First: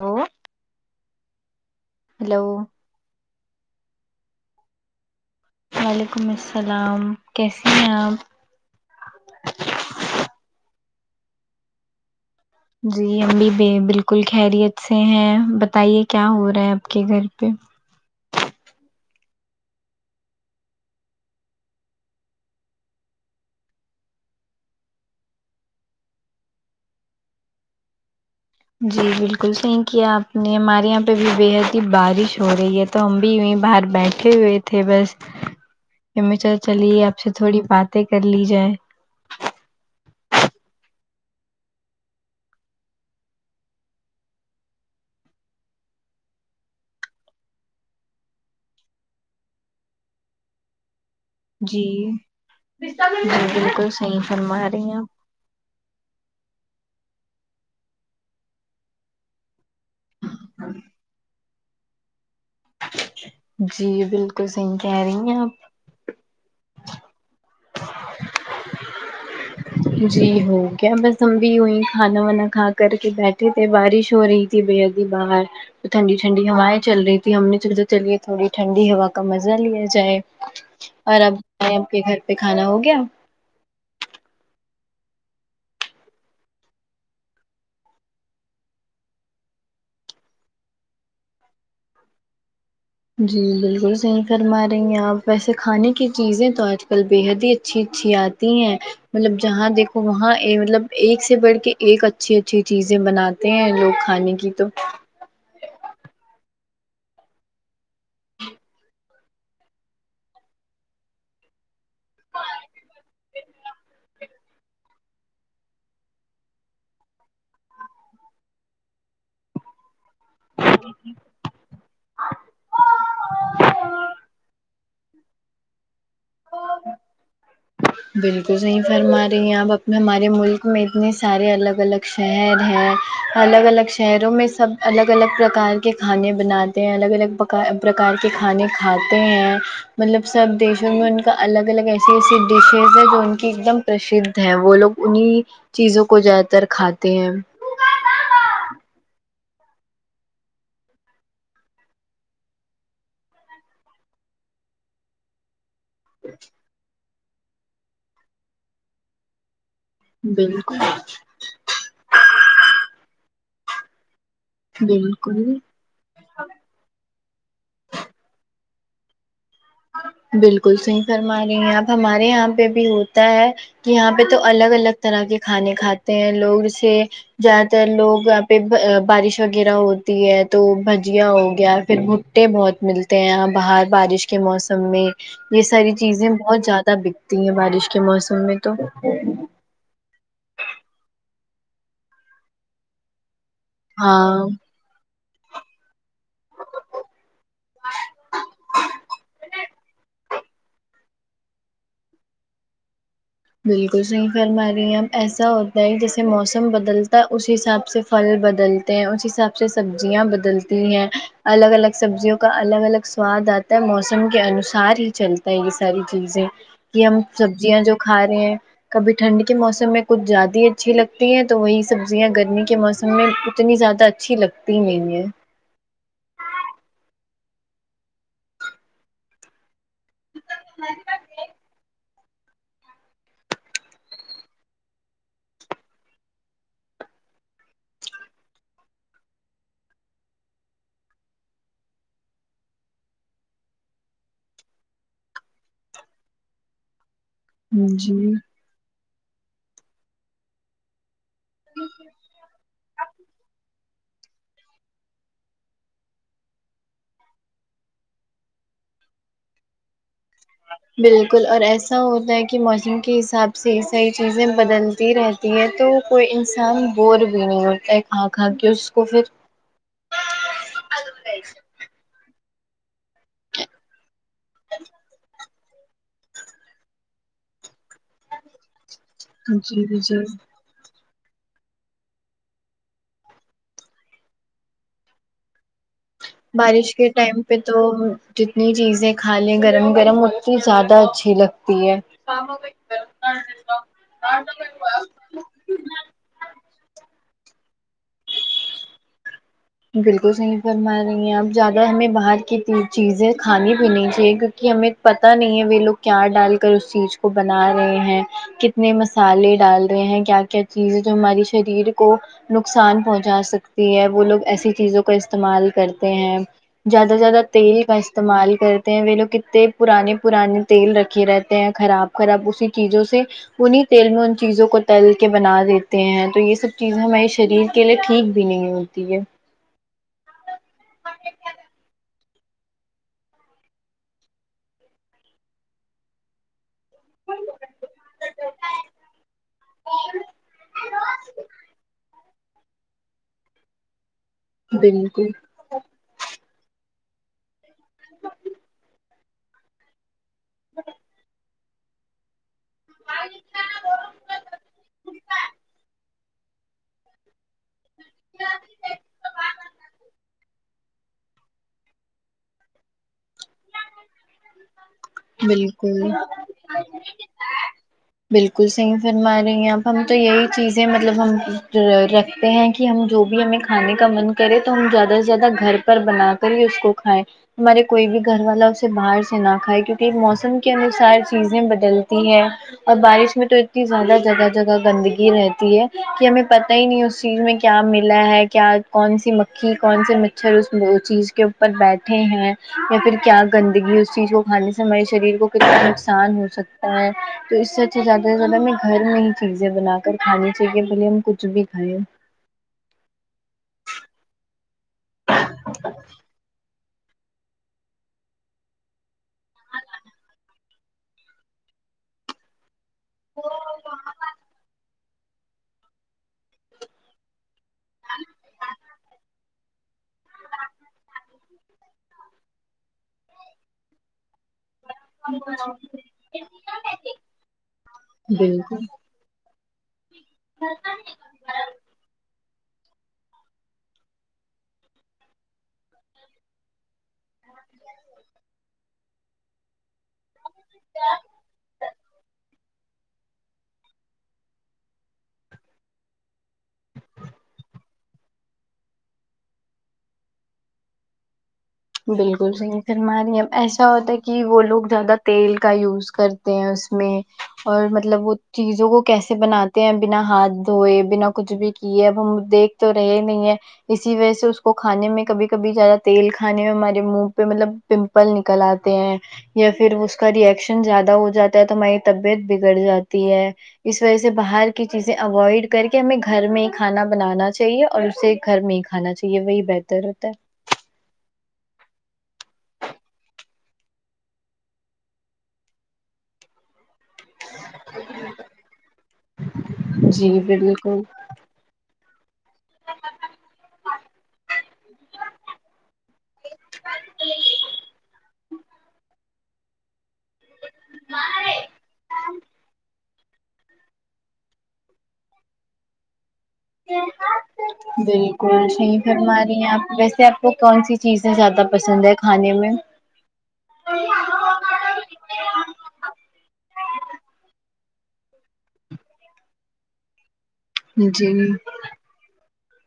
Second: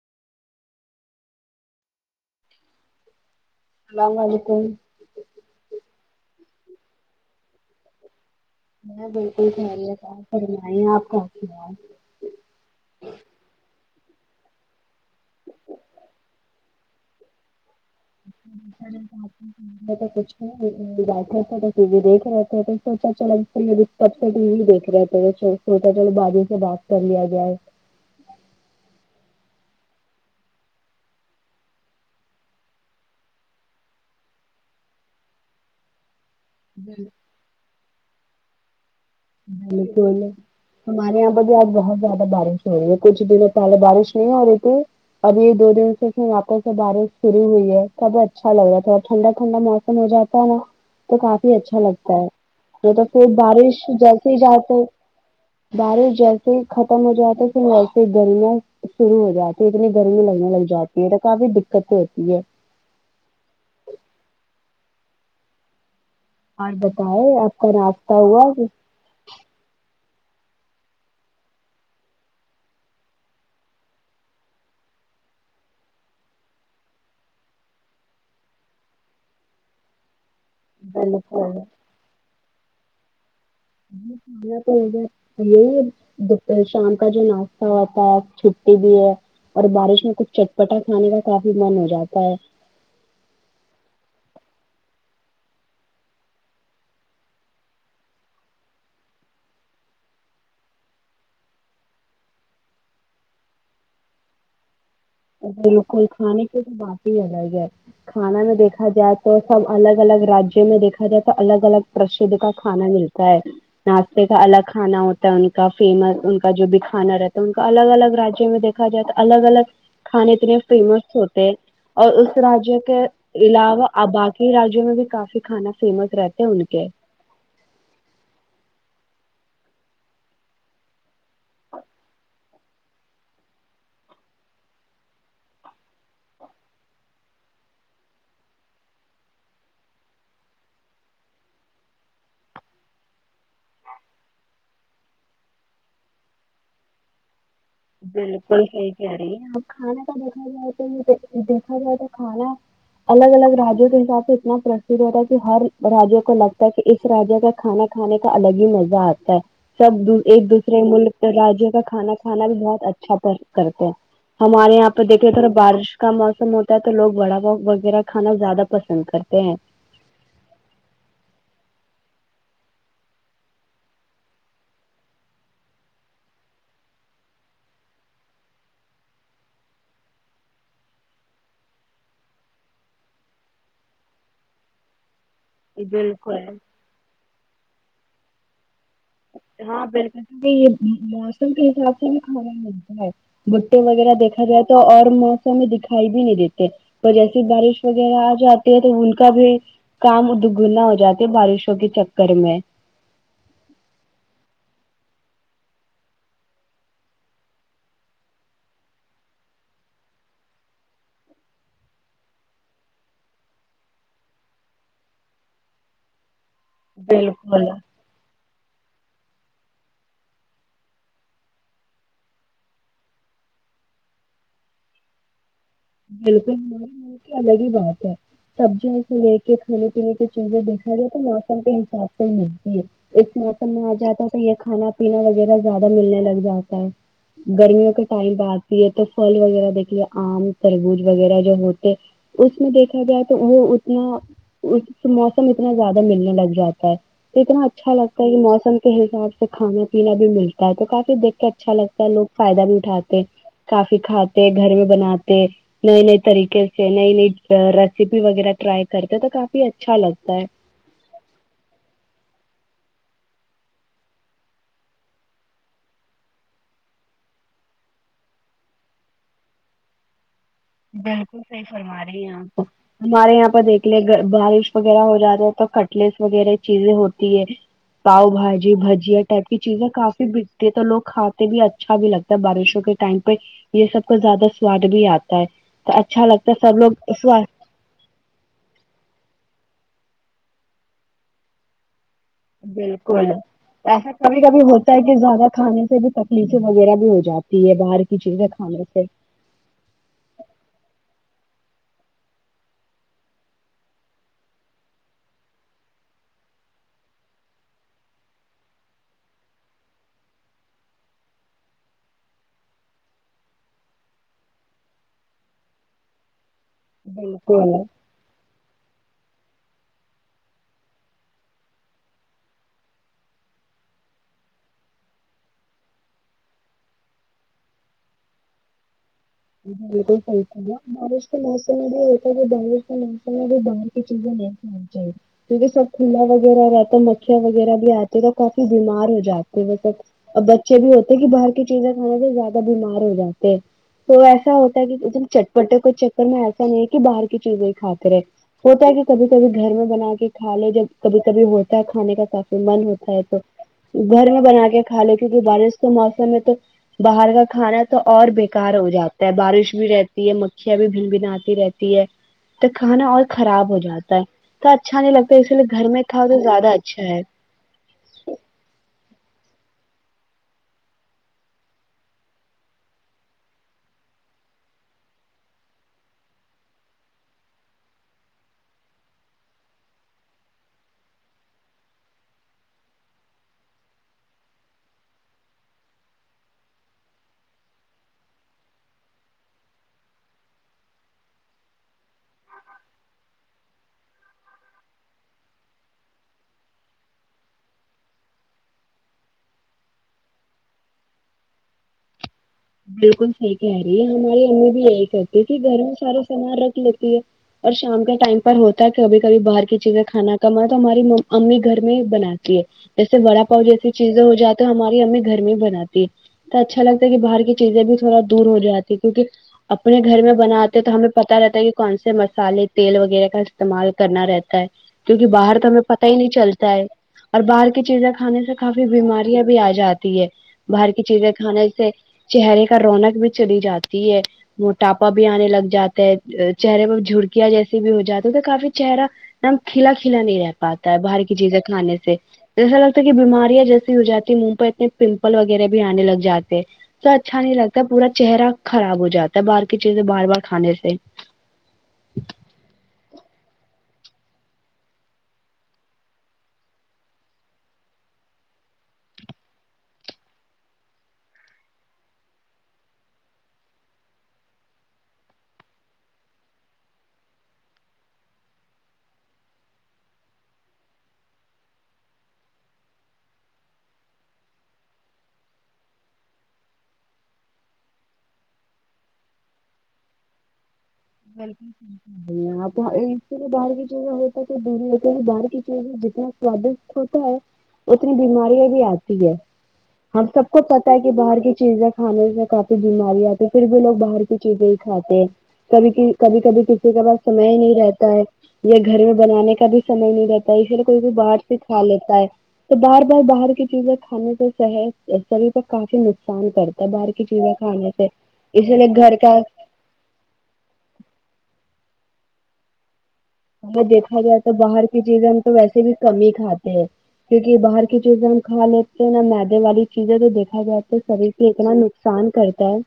ہو hello سلام علیکم وعلیکم السلام کیسی ہیں آپ میں بالکل خیریت آپ فرمائیے اپ کیسی ہیں جی ہم بھی بی بالکل خیریت سے ہیں بتائیے کیا ہو رہا ہے اپ کے گھر پہ [unintelligible] میں تو کچھ نہیں بیٹھے تھے ٹی وی دیکھ رہے تھے تو سوچا چلو فری ہے ابھی تب سے ٹی وی دیکھ رہے تھے چلو سوچا چلو باجی سے بات کر لیا جاے جی بالکل صحیح کیا آپ نے ہمارے یہاں پہ بھی بےحد ہی بارش ہو رہی ہے تو ہم بھی یوں ہی باہر بیٹھے ہوئے تھے بس پھر میں سوچا چلیے آپ سے تھوڑی باتیں کر لی جائے بالکل ہمارے یہاں پر بھی آج بہت زیادہ بارش ہو رہی ہے کچھ دنوں پہلے بارش نہیں ہو رہی تھی اب یہ دو دن سے اس میں واپس سے بارش شروع ہوئی ہے تب اچھا لگ رہا تھوڑا ٹھنڈا ٹھنڈا موسم خم ہو جاتا ہے نا تو کافی اچھا جی لگتا ہے نہیں تو پھر جی بارش بالکل صحیح جی سی فرما جاتے رہی ہیں بارش جیسے ہی ختم ہو جاتی ہے پھر ویسے گرمیاں شروع ہو جا اتنی گرمی لگنے لگ جاتی ہے تو کافی دقتیں ہوتی ہے جی بالکل صحیح کہہ رہی ہیں آپ اور بتاؤ آپ کا ناشتہ ہوا کیا جی ہو گیا بس ہم بھی وہیں کھانا وانا کھا کر کے بیٹھے تھے بارش ہو رہی تھی بھیا جی باہر ٹھنڈی ٹھنڈی ہوائیں چل رہی تھی ہم نے سوچا چلیے تھوڑی ٹھنڈی ہوا کا مزہ لیا جائے کھانا اور اب آپ کے گھر پہ کھانا ہو گیا [unintelligible] نہیں تو یہی ہے دوپہر شام کا جو ناشتہ ہوتا ہے چھٹی بھی ہے اور بارش میں کچھ چٹپٹا کھانے کا کافی من ہو جاتا ہے جی بالکل صحیح فرما رہی ہیں آپ ویسے کھانے کی چیزیں تو آج کل بے حد ہی اچھی اچھی آ تی ہیں مطلب جہاں دیکھو وہاں اے مطلب ایک سے بڑھ کے ایک اچھی اچھی چیزیں بنا نہی ان لوگ کھانے کی تو باکل کھانے کے تو باقی بھائی جان کھانا میں دیکھا جائے تو سب الگ الگ رجیہوں میں دیکھا جائے تو الگ الگ پرشدھ کا کھانا ملتا ہے ناشتے کا الگ کھانا ہوتا ہے ان کا فیمس ان کا جو بھی کھانا رہتا ہے ان کا الگ الگ را جیوں میں دیکھ دیکھا جائے تو الگ الگ کھانے اتنے فیمس ہوتے ہیں اور اس راجیہ کے علاوہ ا باقی راجیوں میں بھی کافی کھانا فیمس رہتے ہیں ان کے بالکل صحیح فرما رہی ہیں آپ اپنے ہمارے ملک میں اتنے سارے الگ الگ شہر ہے الگ الگ شہروں میں سب الگ الگ پرکار کے کھانے بناتے ہیں الگ الگ پ پرکار کے کھانے کھاتے ہیں مطلب سب دیشوں میں ان کا الگ الگ ایسے ایسے ڈشز ہے جو ان کی ایک دم پرسدھ ہے وہ لوگ انہیں چیزوں کو زیادہ تر کھاتے ہیں بالکل صحیح کہہ رہی ہے آپ کھانا کا دیکھا جائے تو دیکھا جائے تو کھانا الگ الگ رجوں کے حساب سے اتنا پرسھ ہوتا کہ ہر راجوں کو لگتا ہے کہ اس رجا کا کھانا کھانے کا الگ ہی مزہ آتا ہے سب ایک بالکل دوسرے ملک رجوں کا کھانا کھانا بھی بہت اچھا [unintelligible] کرتے ہیں ہمارے یہاں پہ دیکھ رہے تھا بالکل بارش کا موسم ہوتا ہے تو لوگ وڑا پاؤ وغیرہ کھانا زیادہ پسند کرتے ہیں بالکل صحیح فرما رہی ہیں اپ ہمارے یہاں پہ بھی ہوتا ہے کہ یہاں پہ تو الگ الگ طرح کے کھانے کھاتے ہیں لوگ اسے جیادہ تر لوگ یہاں پہ بارش وغیرہ ہوتی ہے تو بھجیا ہو گیا پھر بھو ٹے بہت ملتے ہیں باہر بارش کے موسم میں یہ ساری چیزیں بالکل بہت زیادہ بکتی ہیں بارش کے موسم میں تو ہاں بالکل تو یہ موسم کے حساب سے بھی کھانا ملتا ہے بھٹے وغیرہ دیکھا ہاں جائے تو اور موسم دکھائی بھی نہیں دیتے اور جیسے بارش وغیرہ آ جاتی ہے تو ان کا بھی کام دگنا ہو جاتے بارشوں کے چکر میں بالکل صحیح فرما ری آپ ایسا ہوتا ہے جیسے موسم بدلتا ہے اسی حساب سے پھل بدلتے ہیں اس حساب سے سبزیاں بدلتی ہیں الگ الگ سبزیوں کا الگ الگ سواد آتا ہے موسم کے انوسار ہی چلتا ہے یہ ساری چیزیں کہ ہم بالکل سبزیاں جو کھا رہے ہیں کبھی ٹھنڈ کے موسم میں کچھ زیادہ ہی اچھی لگتی ہیں تو وہی سبزیاں گرمی کے موسم میں اتنی زیادہ اچھی لگتی نئی ہے بالکل الگ ہی بات ہے سبزیاں کو لیک کے کھانے پینے کی چیزیں دیکھا جائے تو موسم کے حساب سے ملتی ہے ایک موسم میں آ جاتا تو یہ کھانا پینا وغیرہ زیادہ ملنے لگ جاتا ہے گرمیوں کے ٹائم آتی ہے تو پھل وغیرہ دیکھیے آم تربوز وغیرہ جو ہوتے اس میں دیکھا جائے تو وہ اتنا اس موسم اتنا زیادہ ملنے لگ جاتا ہے اتنا اچھا لگتا ہے جی کہ موسم کے حساب سے کھانا پینا بھی ملتا ہے تو کافی دیکھ کے اچھا لگتا ہے لوگ فائدہ بھی اٹھاتے کافی کھاتے گھر میں بناتے نئے نئی طریقے سے نئی نئی ریسیپی وغیرہ ٹرائی کرتے ہیں تو کافی اچھا لگتا ہے بالکل اور ایسا ہوتا ہے کہ موسم کے حساب سے صحیح چیزیں بدلتی رہتی یہ تو کوئی انسان بور بھی نہیں ہوتا ہے کھا کھا کے اس کو پھر بالکل صحیح فرما رہے ہیں آپ ہمارے یہاں پر دیکھ بارش وغیرہ ہو جائے تب خت پلیس وغیرہ چیزیں ہوتی ہے پاؤ بھاجی بجیا ٹائپ کی چیزیں جی جی کافی تو لوگ کھاتے بھی اچھا بھی لگتا ہے بارشوں کے ٹائم پہ یہ سب کا زیادہ سواد بھی آت ا تو اچھا لگتا ہے سب لوگ بارش کے ٹائم پہ تو جتنی چیزیں کھا لیں گرم گرم اتنی زیادہ اچھی لگتی ہے بالکل ایسا کبھی کبھی ہوتا ہے کہ زیادہ کھانے سے بھی ایچنگ وغیرہ بھی ہو جاتی ہے باہر کی چیزیں کھانے سے بالکل صحیح فرما رہی ہیں اب زیادہ ہمیں باہر کی چیزیں کھانی بھی نہیں چاہیے کیونکہ ہمیں پتا نہیں ہے وہ لوگ کیا ڈال کر اس چیز کو بنا رہے ہیں کتنے مس الے ڈال رہے ہیں کیا کیا چیزیں جو ہماری شریر کو نقصان پہنچا سکتی ہے وہ لوگ ایسی چیزوں کا استعمال کرتے ہیں زیادہ سے زیادہ بالکل تیل کا استعمال کرتے ہیں وہ لوگ کتنے پرانے پرانے تیل رکھے رہتے ہیں خراب خراب اسی چیزوں سے انہیں تیل میں ان چیزوں کو تل کے بنا دیتے ہیں تو یہ سب چیزیں ہمارے شریر کے لیے ٹھیک بھی نہیں ہو تی ہے بالکل صحیح فرمایا بارش کے موسم میں بھی [unintelligible] باہر کی چیزیں نہی کھانی چاہیے کیونکہ سب کھلا وغیرہ رہتا تو مکھیاں وغیرہ بھی آتے ہیں کافی بیمار ہو جاتے ہیں سب اور بچے بھی ہوتے ہیں کہ باہر کی چیزیں کھانے سے زیا دہ بیمار ہو جاتے ہیں تو ایسا ہوتا ہے کہ اس دن بالکل چ ٹ بٹے کو چکر میں ایسا نہیں ہے کہ باہر کی چیزیں ہی کھاتے رہے ہوتا ہے کبھی کبھی گھر میں بنا کے کھا لے جب کبھی کبھی ہوتا ہے کھانے کا کافی من ہوتا ہے تو گھر میں بنا کے کھا لیں کیونکہ بارش کے موسم میں تو باہر کا کھانا تو اور بے کار ہو جاتا ہے بارش بھی رہتی ہے مکھیاں بھی بن بنا تی رہتی ہے تو کھانا اور خراب ہو جاتا ہے اتا اچھا نہیں لگتا اسی لیے گھر میں بالکل کھاؤ تو زیادہ اچھا ہے [unintelligible] بالکل صحیح فرما رہی ہے آپ ہم تو یہی چیزیں مطلب ہم ر رکھ تے ہیں کہ ہم جو بھی ہمیں کھانے کا من کرے تو ہم زیادہ سے زیادہ گھر پر بنا کر ہی اس کو کھائیں ہمارے کوئی بھی گھر والا سے باہر سے نہ کھائے کیونکی موسم کے انوسار چیزیں بدلتی ہے اور بارش میں تو اتنی زیادہ جگہ جگہ گندگی رہتی ہے کی ہمیں پتا ہی نہیں اس چیز میں کیا ملا ہے کیا کون سی مکھی کون سے مچھر اس وہ چیز کے پر بیٹھے ہیں یا پھر کیا گندگی اس چیز کو کھانے سے ہمارے شریر کو کتنا نقصان ہو سکتا ہے تو اس سے اچھا زیادہ سے زیادہ ہمیں گھر میں ہی چیزیں بنا کر کھانی چاہیے بھلے ہم کچھ بھی کھائے بالکل صحیح کہہ رہی ہے ہماری امی بھی یہی کہتی کہ گھر میں سارا سامان رکھ لیتی ہے اور شام کے ٹائم پر ہوتا ہے کبھی کبھی باہر کی چیزیں کھانا کم ہے تو ہماری امی گھر میں ہی بناتی ہے جیسے وڑا پاؤ جیسی چیزیں ہو جا تو ہماری امی گھر میں ہی بناتی ہے تو اچھا لگتا ہے کہ باہر کی چیزیں بھی تھوڑا دور ہو جاتی کیونکی اپنے گھر میں بناتے ہیں تو ہمیں پتا رہتا ہے کی کون سے مصالے تیل وغیرہ کا استعمال کرنا رہتا ہے کیونکی باہر تو ہمیں پتا ہی نہیں چلتا ہے اور باہر کی چیزیں کھانے سے بالکل کافی بیمار یاں بھی آ جاتی ہے باہر کی چیزیں کھانے سے چہرے کا رونق بھی چلی جاتی ہے موٹاپا بھی آنے لگ جاتا ہے ا چہرے پر جھڑکیاں جیسے بھی ہو جاتی تو کافی چہرا یکدم کھلا کھلا نہیں رہتا پاتا ہے باہر کی چیزیں کھانے سے جیسا لگتا ہے کی بیماریاں جیسی ہو جاتی منہ پہ اتنے پمپل وغیرہ بھی آنے لگ جاتے ہیں تو اچھا نہیں لگتا ہے پورا چہرہ خراب ہو جاتا ہے باہر کی چیزیں بار بار کھانے سے بالکل صحیح فرما رہی ہے ایسا ہوتا ہے کی وہ لوگ زیادہ تیل کا یوز کرتے ہیں اس میں اور مطلب وہ چیزوں کو کیسے بناتے ہیں بنا ہاتھ دھوئے بنا کچھ بھی کیے اب ہم دیکھ تو رہے نہیں ہے اسی وجہ سے اس کو کھانے میں کبھی کبھی زیادہ تیل کھانے میں ہمارے منہ پہ مطلب پمپل نکل آتے ہیں یا پھر اس کا ریئکشن زیادہ ہو جاتا ہے تو ہماری طبیعت بگڑ جاتی ہے اس وجہ سے باہر کی چیزیں اوائڈ کر کے ہمیں گھر میں کھانا بنانا چاہیے اور اسے گھر میں ہی کھانا چاہیے وہی بہتر رہتا ہے [unintelligible] آں اس لیے باہر کی چیزیں ہوتا کہ دور لیے باہر کی چیزیں جتنا سوادشت ہوتا ہے اتنی بیماریاں بھی آتی ہے ہم جی سب کو پتا ہے بالکل کہ باہر کی چیزیں کھانے میں کافی بیماریاں آتی پھر بھی لوگ باہر کی چیزیں ہی کھاتے ہیں کبھی کب کبھی کبھی کسی کے پاس سمے ہی نہیں رہتا ہے یہ گھر میں بنانے کا بھی سمے نہیں رہتا ہے اس لیے کو بھی باہر سے کھا لیتا ہے تو باہر باہر کی چیزیں کھانے سے صحت شریر کو کافی نقصان کر باہر کی چیزیں کھانے سے بالکل اسی لیے صحیح گھر فرما کا رہی آپ ویسے وہ کون سی چیزیں زیادہ پسند ہے کھانے میں دیکھا جائے تو باہر کی چیزیں ہم تو ویسے بھی کم ہی کھاتے ہیں کیونکہ باہر کی چیزیں ہم کھا لیتے ہیں نا میدے والی چیزیں تو دیکھا جائے تو شریر جی سے اتنا سان کرتا ہے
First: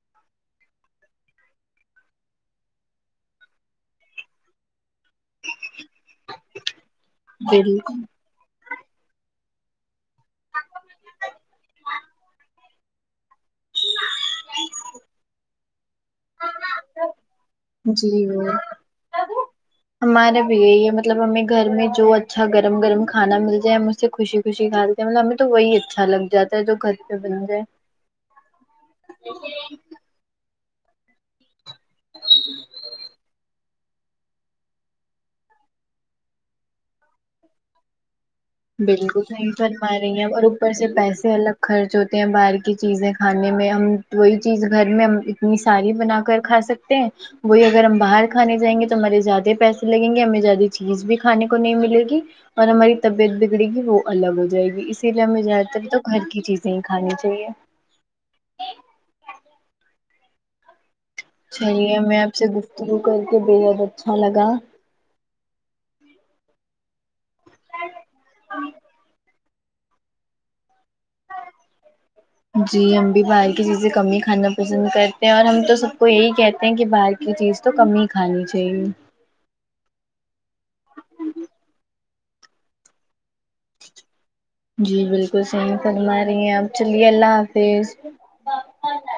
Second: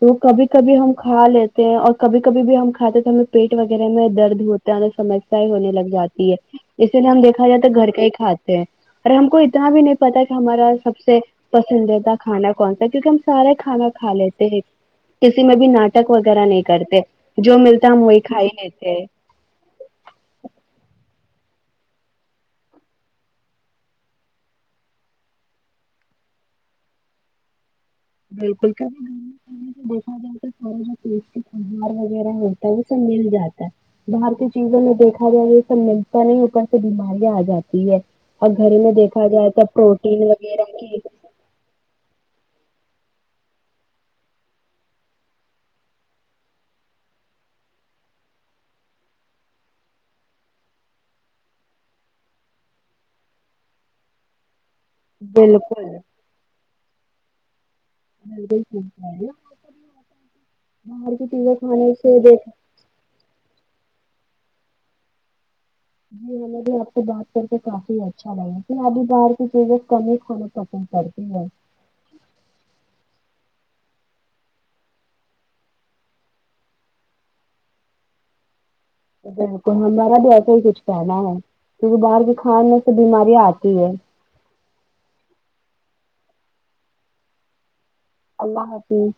تو کبھی کبھی ہم کھا لیتے ہیں اور کبھی کبھی بھی ہم کھاتے تو ہمیں پیٹ وغیرہ میں درد ہوت ہے سمسیا ہونے لگ جاتی ہے اسی لیے ہم دیکھا جائے تو گھر بالکل کا ہی کھات تے اور ہم کو اتنا بھی نہیں پتا کہ ہمارا سب سے پسندیدہ کھانا کون سا کیونکہ ہم سارے کھانا کھا لیتے ہیں کسی میں بھی ناٹک وغیرہ نہیں کرتے جو ملتا ہم وہی جی کھا ہی وہ لیتے ہے ہمارا بھی یہی ہے مطلب ہمیں گھر میں جو اچھا گرم گرم کھانا مل جائے ہم اس سے خوشی خوشی کھال مطلب ہمیں تو وہی اچھا لگ جاتا ہے جو گھر پہ بن جائے [unintelligible] ہار وغیرہ ہوتا ہے وہ سب مل جاتا باہر کی چیزوں میں دیکھا جائے یہ سب ملتا نہیں ہوتا سے بیماریاں آ جاتی ہے اور گھر میں بالکل دیکھا صحیح جائے تو فرما رہی پروٹین ہیں آپ، اور وغیرہ اوپر سے کی پیسے الگ خرچ ہوتے ہیں باہر کی چیزیں کھانے میں ہم وہی چیز گھر میں ہم اتنی ساری بنا کر کھا سکتے ہیں وہی اگر ہم باہر کھانے جائیں گے تو ہمارے زیادہ پیسے لگیں گے ہمیں زیادہ چیز بھی کھانے کو نہیں ملے گی اور ہماری طبیعت بھی پگڑے گی وہ الگ ہو جائے گی اسی لیے ہمیں زیادہ تر بالکل تو گھر کی چیزیں ہی کھانی چاہیے بل [unintelligible] باہر کی چیزیں کھانے سے دیکھ شروع کر کے بےحد اچھا لگا جی ہمیں بھی آپ سے بات کر کے کافی اچھا لگا کہھر ابھی باہر کی چیزیں کم ہی کھانے سپم [unintelligible] کرتی ہے [unintelligible] جی ہم بھی باہر کی چیزیں کم ہی کھانا پسند کرتے ہیں اور ہم تو سب کو یہی کہتے ہیں کہ باہر یہ چیز تو کم ہی کھانی چاہیے بالکل ہمارا بھی ایسا ہی کچھ کہنا ہے کیونکہ باہر کے کھانے سے بیماریاں آتی ہے جی بالکل صحیح فرما رہی ہیں اپ چلیے اللہ حافظ اللہ حافظ